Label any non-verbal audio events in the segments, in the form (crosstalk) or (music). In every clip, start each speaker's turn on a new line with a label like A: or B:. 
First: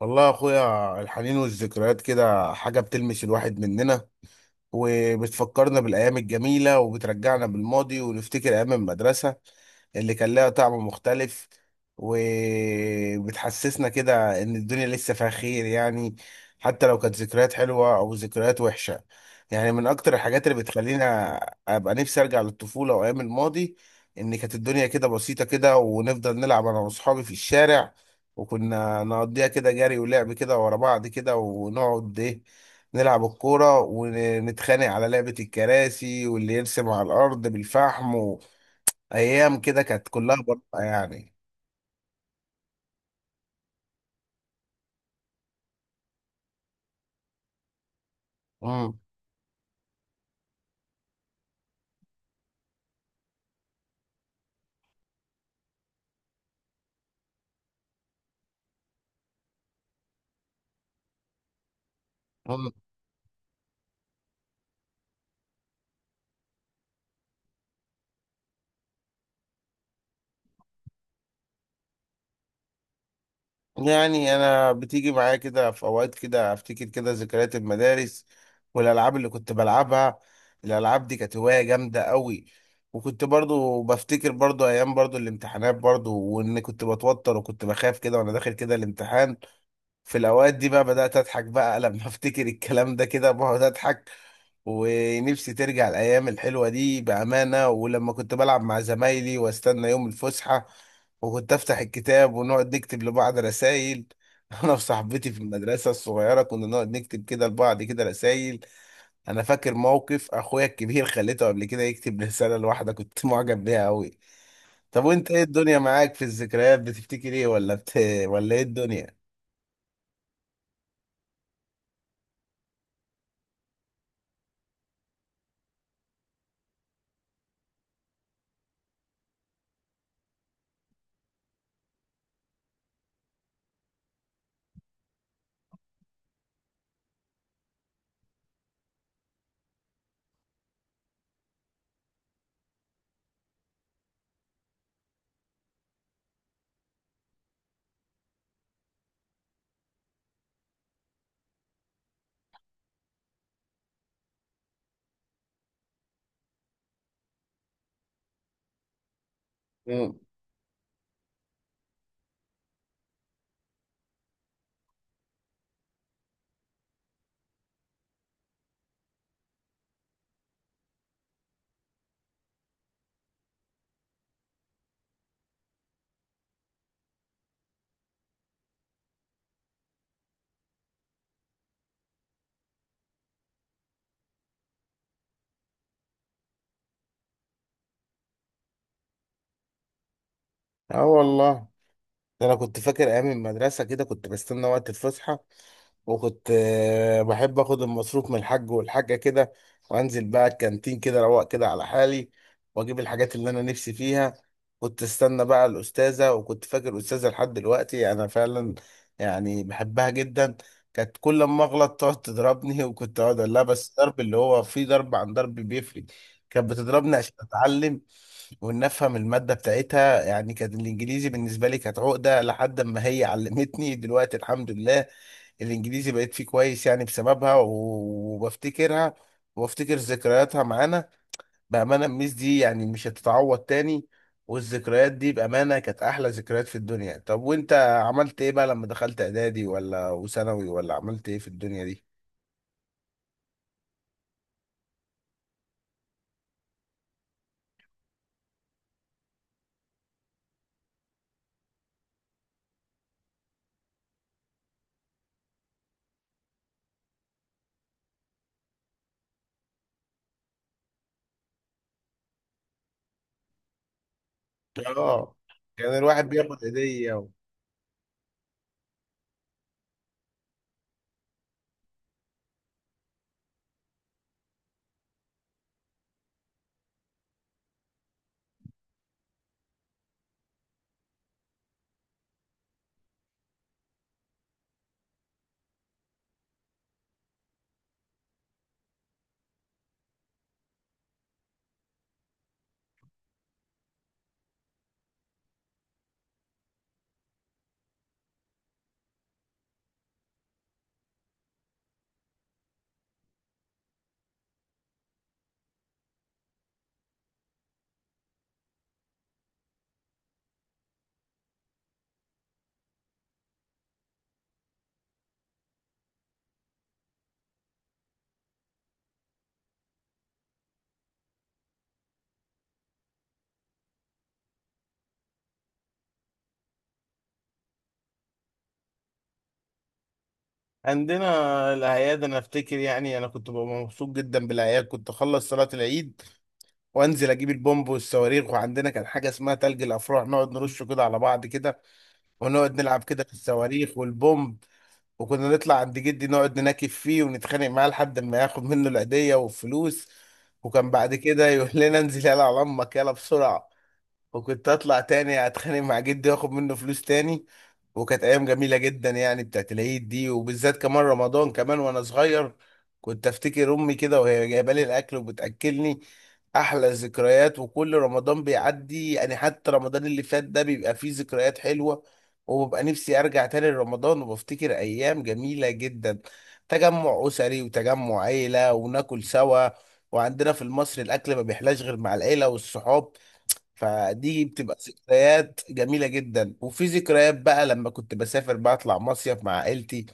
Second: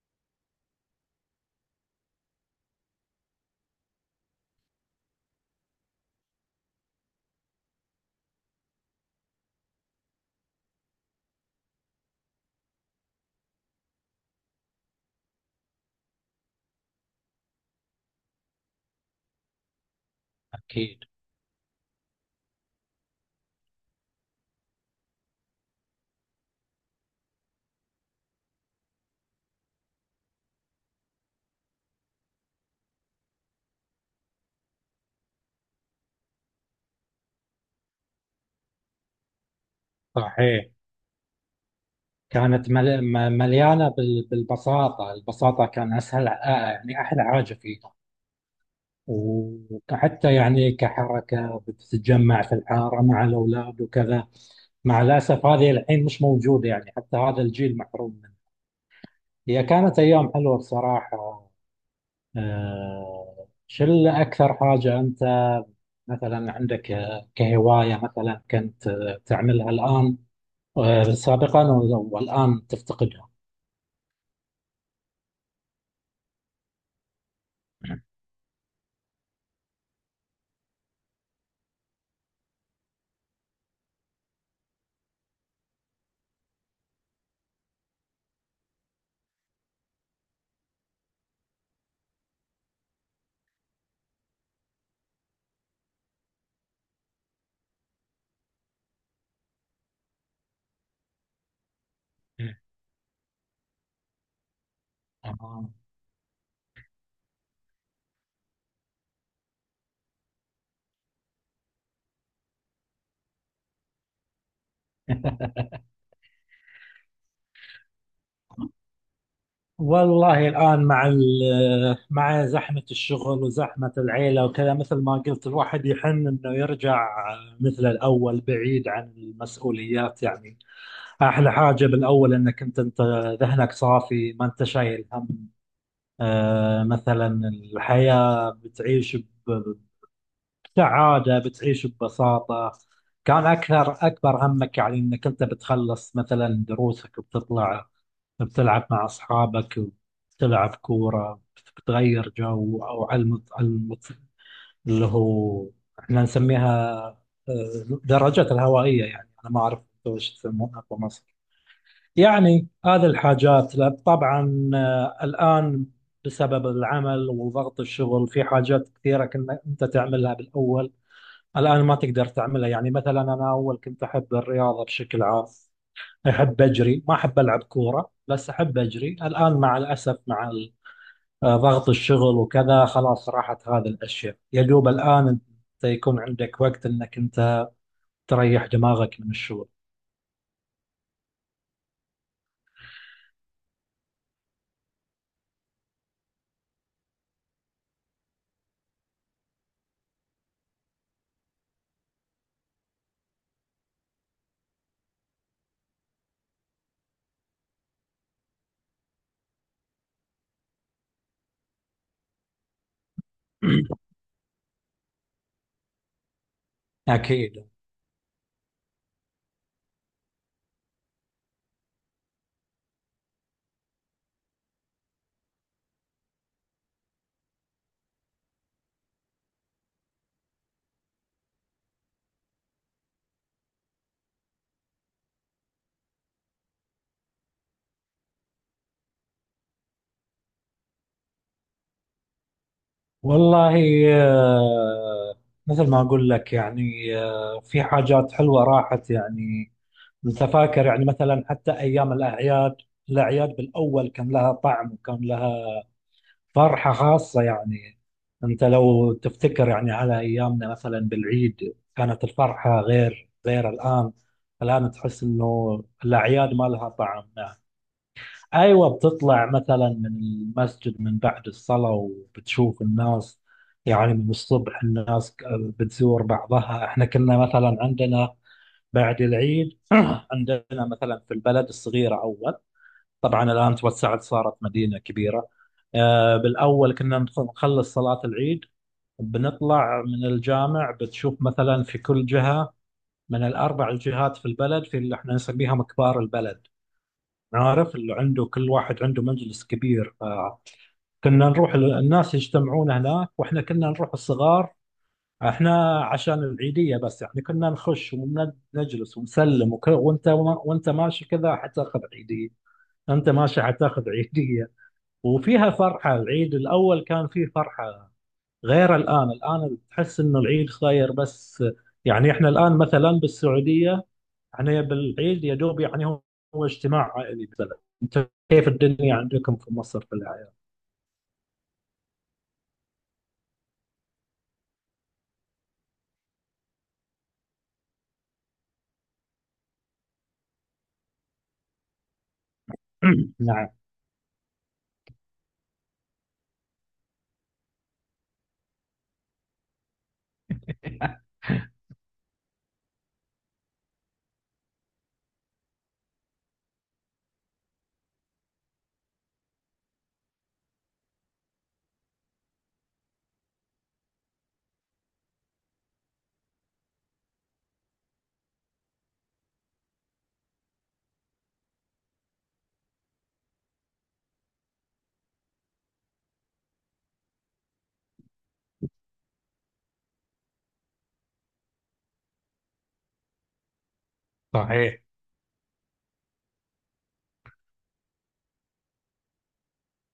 A: والله يا اخويا، الحنين والذكريات كده حاجة بتلمس الواحد مننا، وبتفكرنا بالأيام الجميلة وبترجعنا بالماضي ونفتكر أيام المدرسة اللي كان لها طعم مختلف، وبتحسسنا كده إن الدنيا لسه فيها خير يعني. حتى لو كانت ذكريات حلوة أو ذكريات وحشة، يعني من أكتر الحاجات اللي
B: أكيد.
A: بتخلينا أبقى نفسي أرجع للطفولة وأيام الماضي. إن كانت الدنيا كده بسيطة كده ونفضل نلعب أنا وأصحابي في الشارع، وكنا نقضيها كده جري ولعب كده ورا بعض كده ونقعد إيه، نلعب الكورة ونتخانق على لعبة الكراسي واللي يرسم على الأرض بالفحم، وأيام كده كانت كلها
B: صحيح.
A: براءة يعني.
B: كانت مليانة بالبساطة كان أسهل، يعني أحلى حاجة فيها.
A: مم.
B: وحتى يعني كحركة بتتجمع في الحارة مع الأولاد وكذا. مع الأسف هذه الحين مش موجودة، يعني حتى هذا الجيل محروم منها. هي كانت أيام حلوة بصراحة.
A: مم.
B: شو اللي أكثر حاجة أنت مثلا عندك، كهواية مثلا كنت تعملها الآن، سابقا والآن تفتقدها؟
A: يعني أنا بتيجي معايا كده في أوقات كده أفتكر كده ذكريات المدارس والألعاب اللي كنت بلعبها. الألعاب دي كانت هواية جامدة قوي. وكنت برضو بفتكر برضو أيام برضو الامتحانات برضو وإن كنت بتوتر وكنت بخاف كده وأنا داخل كده الامتحان. في الأوقات دي بقى بدأت أضحك بقى (laughs) لما أفتكر الكلام ده كده بقعد أضحك. ونفسي ترجع الايام الحلوه دي بامانه، ولما كنت بلعب مع زمايلي واستنى يوم الفسحه وكنت افتح الكتاب ونقعد نكتب لبعض رسائل. (laughs) انا وصاحبتي في
B: آه.
A: المدرسه الصغيره كنا نقعد نكتب كده لبعض كده رسائل. انا فاكر موقف اخويا الكبير، خليته قبل كده يكتب رساله لواحده كنت (laughs) معجب بيها قوي. طب وانت ايه الدنيا معاك في الذكريات؟ بتفتكر ايه؟ (laughs) ولا ايه الدنيا؟
B: والله الآن مع زحمة الشغل وزحمة العيلة وكذا، مثل ما قلت الواحد يحن إنه يرجع مثل الأول بعيد عن المسؤوليات يعني. أحلى حاجة بالأول إنك أنت ذهنك صافي، ما أنت شايل هم. مثلا الحياة بتعيش بسعادة، بتعيش ببساطة. كان أكثر أكبر همك يعني إنك أنت بتخلص مثلا دروسك وبتطلع، بتلعب مع أصحابك، بتلعب كورة، بتغير جو أو على المط... على المط... اللي هو احنا نسميها درجات الهوائية. يعني أنا ما أعرف أنتوا
A: مم.
B: وش تسمونها في مصر. يعني هذه الحاجات لا، طبعا، الآن بسبب العمل وضغط الشغل في حاجات كثيرة كنا أنت تعملها بالأول، الآن ما تقدر تعملها. يعني مثلا أنا أول كنت أحب الرياضة بشكل عام، أحب أجري، ما أحب ألعب كورة بس أحب أجري. الآن مع الأسف مع ضغط الشغل وكذا خلاص راحت هذه الأشياء، يا دوب الآن أنت يكون عندك وقت أنك أنت تريح دماغك من الشغل.
A: اه والله، ده انا كنت فاكر ايام المدرسه كده كنت بستنى وقت الفسحه، وكنت بحب اخد المصروف من الحاج والحاجه كده وانزل بقى الكانتين كده روق كده على حالي واجيب الحاجات اللي انا نفسي فيها. كنت استنى بقى الاستاذه، وكنت فاكر استاذه لحد دلوقتي انا فعلا، يعني بحبها جدا. كانت كل ما اغلط تقعد تضربني (laughs) وكنت اقعد اقول لها بس
B: (clears throat)
A: ضرب اللي هو فيه ضرب عن ضرب بيفرق. كانت بتضربني عشان
B: أكيد.
A: اتعلم وان افهم الماده بتاعتها يعني. كان الانجليزي بالنسبه لي كانت عقده لحد ما هي علمتني دلوقتي، الحمد لله الانجليزي بقيت فيه كويس يعني بسببها وبفتكرها وبفتكر ذكرياتها معانا. بامانه الميس دي يعني مش هتتعوض تاني، والذكريات دي بامانه كانت احلى ذكريات في الدنيا. طب وانت عملت ايه بقى لما دخلت اعدادي ولا وثانوي ولا عملت ايه في الدنيا دي؟
B: والله آه، مثل ما أقول لك يعني، في حاجات حلوة راحت يعني. أنت فاكر يعني مثلا حتى أيام الأعياد، الأعياد بالأول كان لها طعم وكان لها فرحة خاصة يعني. أنت لو تفتكر يعني على أيامنا مثلا بالعيد كانت الفرحة غير الآن. الآن تحس
A: اه،
B: إنه
A: كان الواحد
B: الأعياد
A: بياخد
B: ما لها
A: هديه.
B: طعم. أيوة، بتطلع مثلا من المسجد من بعد الصلاة وبتشوف الناس. يعني من الصبح الناس بتزور بعضها. إحنا كنا مثلا عندنا بعد العيد. (clears throat) عندنا مثلا في البلد الصغيرة أول، طبعا الآن توسعت صارت مدينة كبيرة. بالأول كنا نخلص صلاة العيد، بنطلع من الجامع بتشوف مثلا في كل جهة من الأربع الجهات في البلد، في اللي احنا نسميها مكبار البلد. عارف، اللي عنده كل واحد عنده مجلس كبير. كنا نروح الناس يجتمعون هناك، واحنا كنا نروح الصغار احنا عشان العيدية بس يعني. كنا نخش ونجلس ونسلم وانت، وانت ماشي كذا حتاخذ عيدية، انت ماشي حتاخذ عيدية. وفيها فرحة العيد الأول كان فيه فرحة غير الآن تحس إنه العيد صاير بس. يعني إحنا الآن مثلا بالسعودية، إحنا بالعيد يا دوب يعني هو اجتماع عائلي مثلا. أنت كيف الدنيا عندكم في مصر في الأعياد؟
A: عندنا الأعياد، أنا أفتكر يعني أنا كنت ببقى مبسوط جدا بالأعياد، كنت أخلص صلاة العيد وأنزل أجيب البومب والصواريخ، وعندنا كان حاجة اسمها تلج الأفراح نقعد نرش كده على بعض كده ونقعد
B: (coughs)
A: نلعب كده في
B: (clears throat) نعم.
A: الصواريخ والبومب. وكنا نطلع عند جدي نقعد نناكف فيه ونتخانق معاه لحد ما ياخد منه العيدية والفلوس، وكان بعد كده يقول لنا انزل يلا على أمك يلا بسرعة، وكنت اطلع تاني اتخانق مع جدي واخد منه فلوس تاني. وكانت ايام جميله جدا يعني بتاعت العيد دي. وبالذات كمان رمضان كمان وانا صغير كنت افتكر امي كده وهي جايبه لي الاكل وبتاكلني. احلى ذكريات، وكل رمضان بيعدي يعني حتى رمضان اللي فات ده بيبقى فيه ذكريات حلوه. وببقى نفسي ارجع تاني لرمضان وبفتكر ايام جميله جدا، تجمع اسري وتجمع عيله وناكل سوا. وعندنا في مصر الاكل ما بيحلاش غير مع العيله والصحاب، فدي بتبقى
B: صحيح.
A: ذكريات جميلة جدا. وفي ذكريات بقى لما كنت بسافر بطلع مصيف مع عائلتي،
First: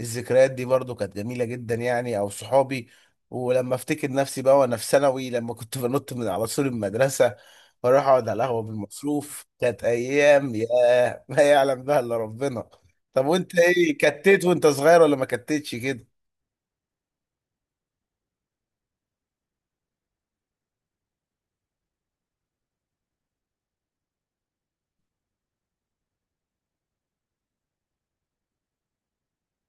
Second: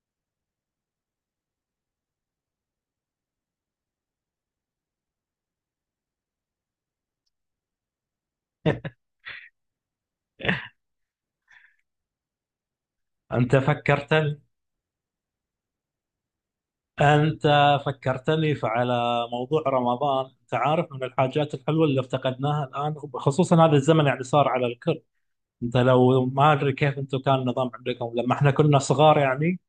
A: الذكريات دي برضو كانت جميلة جدا يعني، او صحابي. ولما افتكر نفسي بقى وانا في ثانوي لما كنت (laughs) بنط من على سور المدرسة واروح اقعد على القهوة بالمصروف، كانت ايام
B: (laughs)
A: ياه (laughs) ما يعلم بها الا ربنا. طب
B: أنت
A: وانت ايه
B: فكرتني
A: كتت وانت صغير ولا ما كتتش كده؟
B: أنت فكرتني على موضوع رمضان. أنت عارف من الحاجات الحلوة اللي افتقدناها الآن خصوصا هذا الزمن، يعني صار على الكل. انت لو ما ادري كيف انتم كان النظام عندكم لما احنا كنا صغار يعني.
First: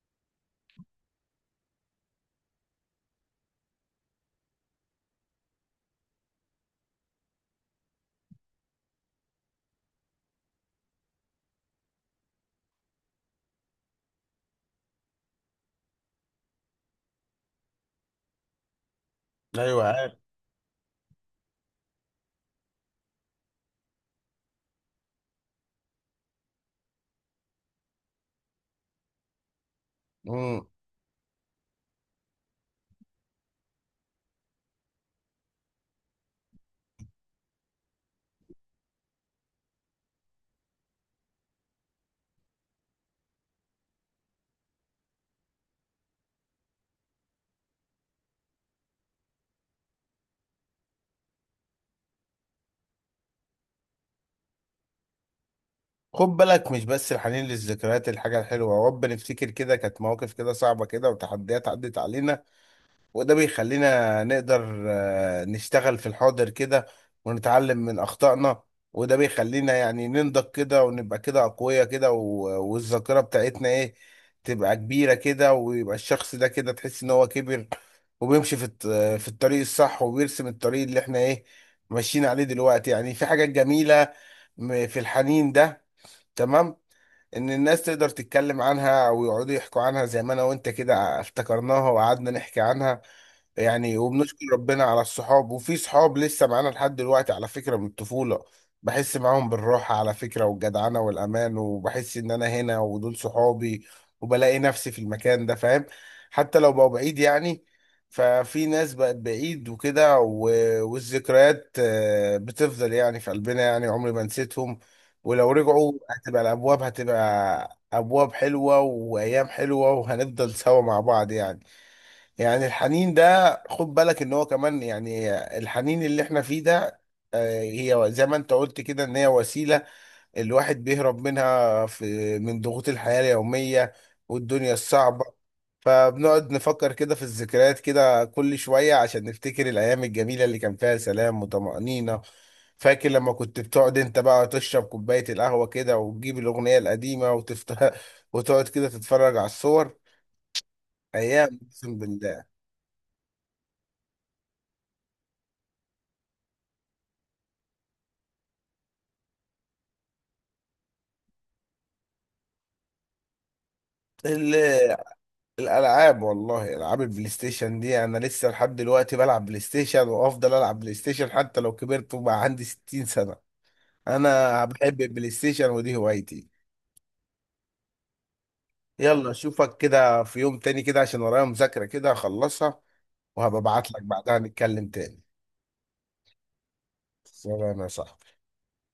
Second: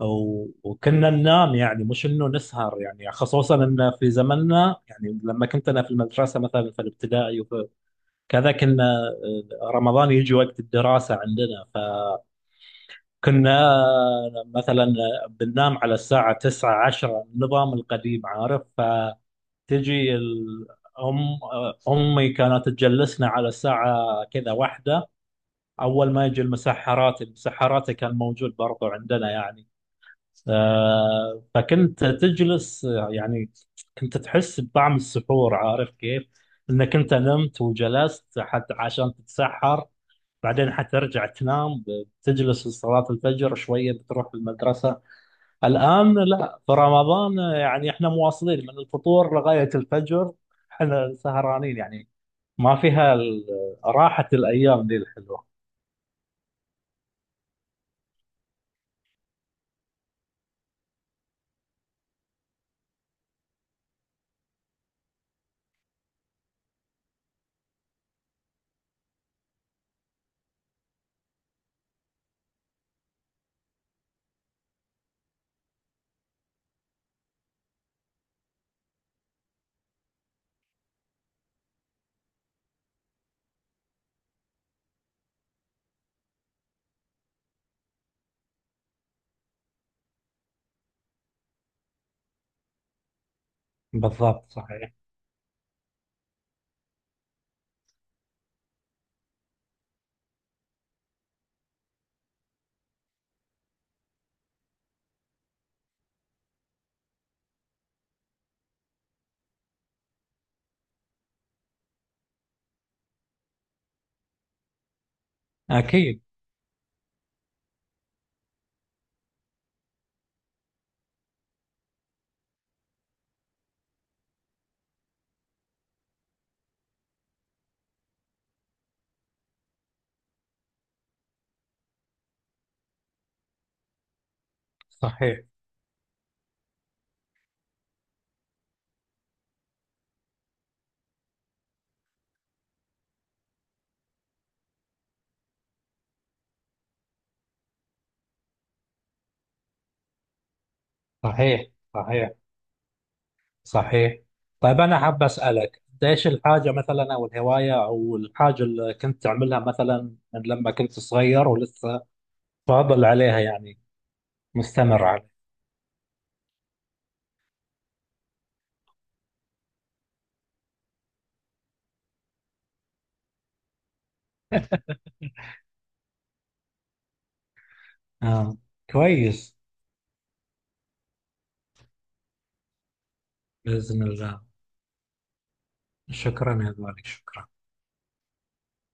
B: وكنا ننام يعني، مش انه نسهر. يعني خصوصا ان في زمننا يعني لما كنت انا في المدرسه مثلا، في الابتدائي وفي كذا كنا، رمضان يجي وقت الدراسه عندنا، فكنا مثلا بننام على الساعه 9 10، النظام القديم عارف. فتجي
A: ايوه.
B: الأم أمي كانت تجلسنا على الساعة كذا واحدة، اول ما يجي المسحرات. المسحرات كان موجود برضو عندنا يعني.
A: عارف،
B: فكنت تجلس يعني، كنت تحس بطعم السحور، عارف كيف، انك انت نمت وجلست حتى عشان تتسحر. بعدين حترجع تنام، تجلس لصلاة الفجر شوية بتروح المدرسة. الآن لا، في رمضان يعني احنا مواصلين من الفطور لغاية الفجر، احنا سهرانين يعني. ما فيها راحة الأيام دي الحلوة.
A: خد بالك مش بس الحنين للذكريات الحاجة الحلوة، ورب نفتكر كده كانت مواقف كده صعبة كده وتحديات عدت علينا، وده بيخلينا نقدر نشتغل في الحاضر كده ونتعلم من أخطائنا. وده بيخلينا يعني ننضج كده ونبقى كده أقوياء كده والذاكرة بتاعتنا إيه، تبقى كبيرة كده ويبقى الشخص ده كده تحس إن هو كبر وبيمشي في في الطريق الصح وبيرسم الطريق اللي إحنا إيه ماشيين عليه دلوقتي يعني. في حاجات جميلة في الحنين ده تمام، ان الناس تقدر تتكلم عنها او يقعدوا يحكوا عنها زي ما انا وانت كده افتكرناها وقعدنا نحكي عنها يعني. وبنشكر
B: بالضبط،
A: ربنا
B: صحيح.
A: على الصحاب، وفي صحاب لسه معانا لحد دلوقتي على فكرة من الطفولة، بحس معاهم بالراحة على فكرة والجدعنة والأمان، وبحس إن أنا هنا ودول صحابي وبلاقي نفسي في المكان ده فاهم، حتى لو بقوا بعيد يعني. ففي ناس بقت بعيد وكده والذكريات بتفضل يعني في قلبنا يعني عمري ما نسيتهم، ولو رجعوا
B: أكيد،
A: هتبقى الأبواب هتبقى أبواب حلوة وأيام حلوة وهنفضل سوا مع بعض يعني. يعني الحنين ده خد بالك ان هو كمان يعني، الحنين اللي احنا فيه ده هي زي ما انت قلت كده ان هي وسيلة الواحد بيهرب منها في من ضغوط الحياة اليومية والدنيا الصعبة.
B: صحيح.
A: فبنقعد نفكر كده في الذكريات كده كل شوية عشان نفتكر الأيام الجميلة اللي كان فيها سلام وطمأنينة. فاكر لما كنت بتقعد انت بقى تشرب كوباية القهوة كده وتجيب الأغنية القديمة وتفتح (laughs) وتقعد كده تتفرج على الصور، أيام
B: صحيح.
A: أقسم
B: صحيح. صحيح. طيب، أنا حاب أسألك أنت إيش الحاجة مثلا أو الهواية أو الحاجة اللي كنت تعملها مثلا من لما كنت صغير ولسه فاضل عليها يعني،
A: بالله.
B: مستمر عليها.
A: الالعاب، والله العاب البلاي ستيشن دي انا لسه لحد دلوقتي بلعب بلاي ستيشن وافضل العب بلاي ستيشن حتى لو كبرت وبقى عندي 60 سنة. انا بحب
B: (laughs)
A: البلاي ستيشن ودي هوايتي.
B: آه.
A: يلا
B: كويس.
A: اشوفك كده في يوم تاني كده عشان ورايا مذاكرة كده اخلصها، وهبقى ابعت لك
B: بإذن
A: بعدها
B: الله.
A: نتكلم تاني.
B: شكرا يا غالي، شكرا.
A: سلام يا صاحبي.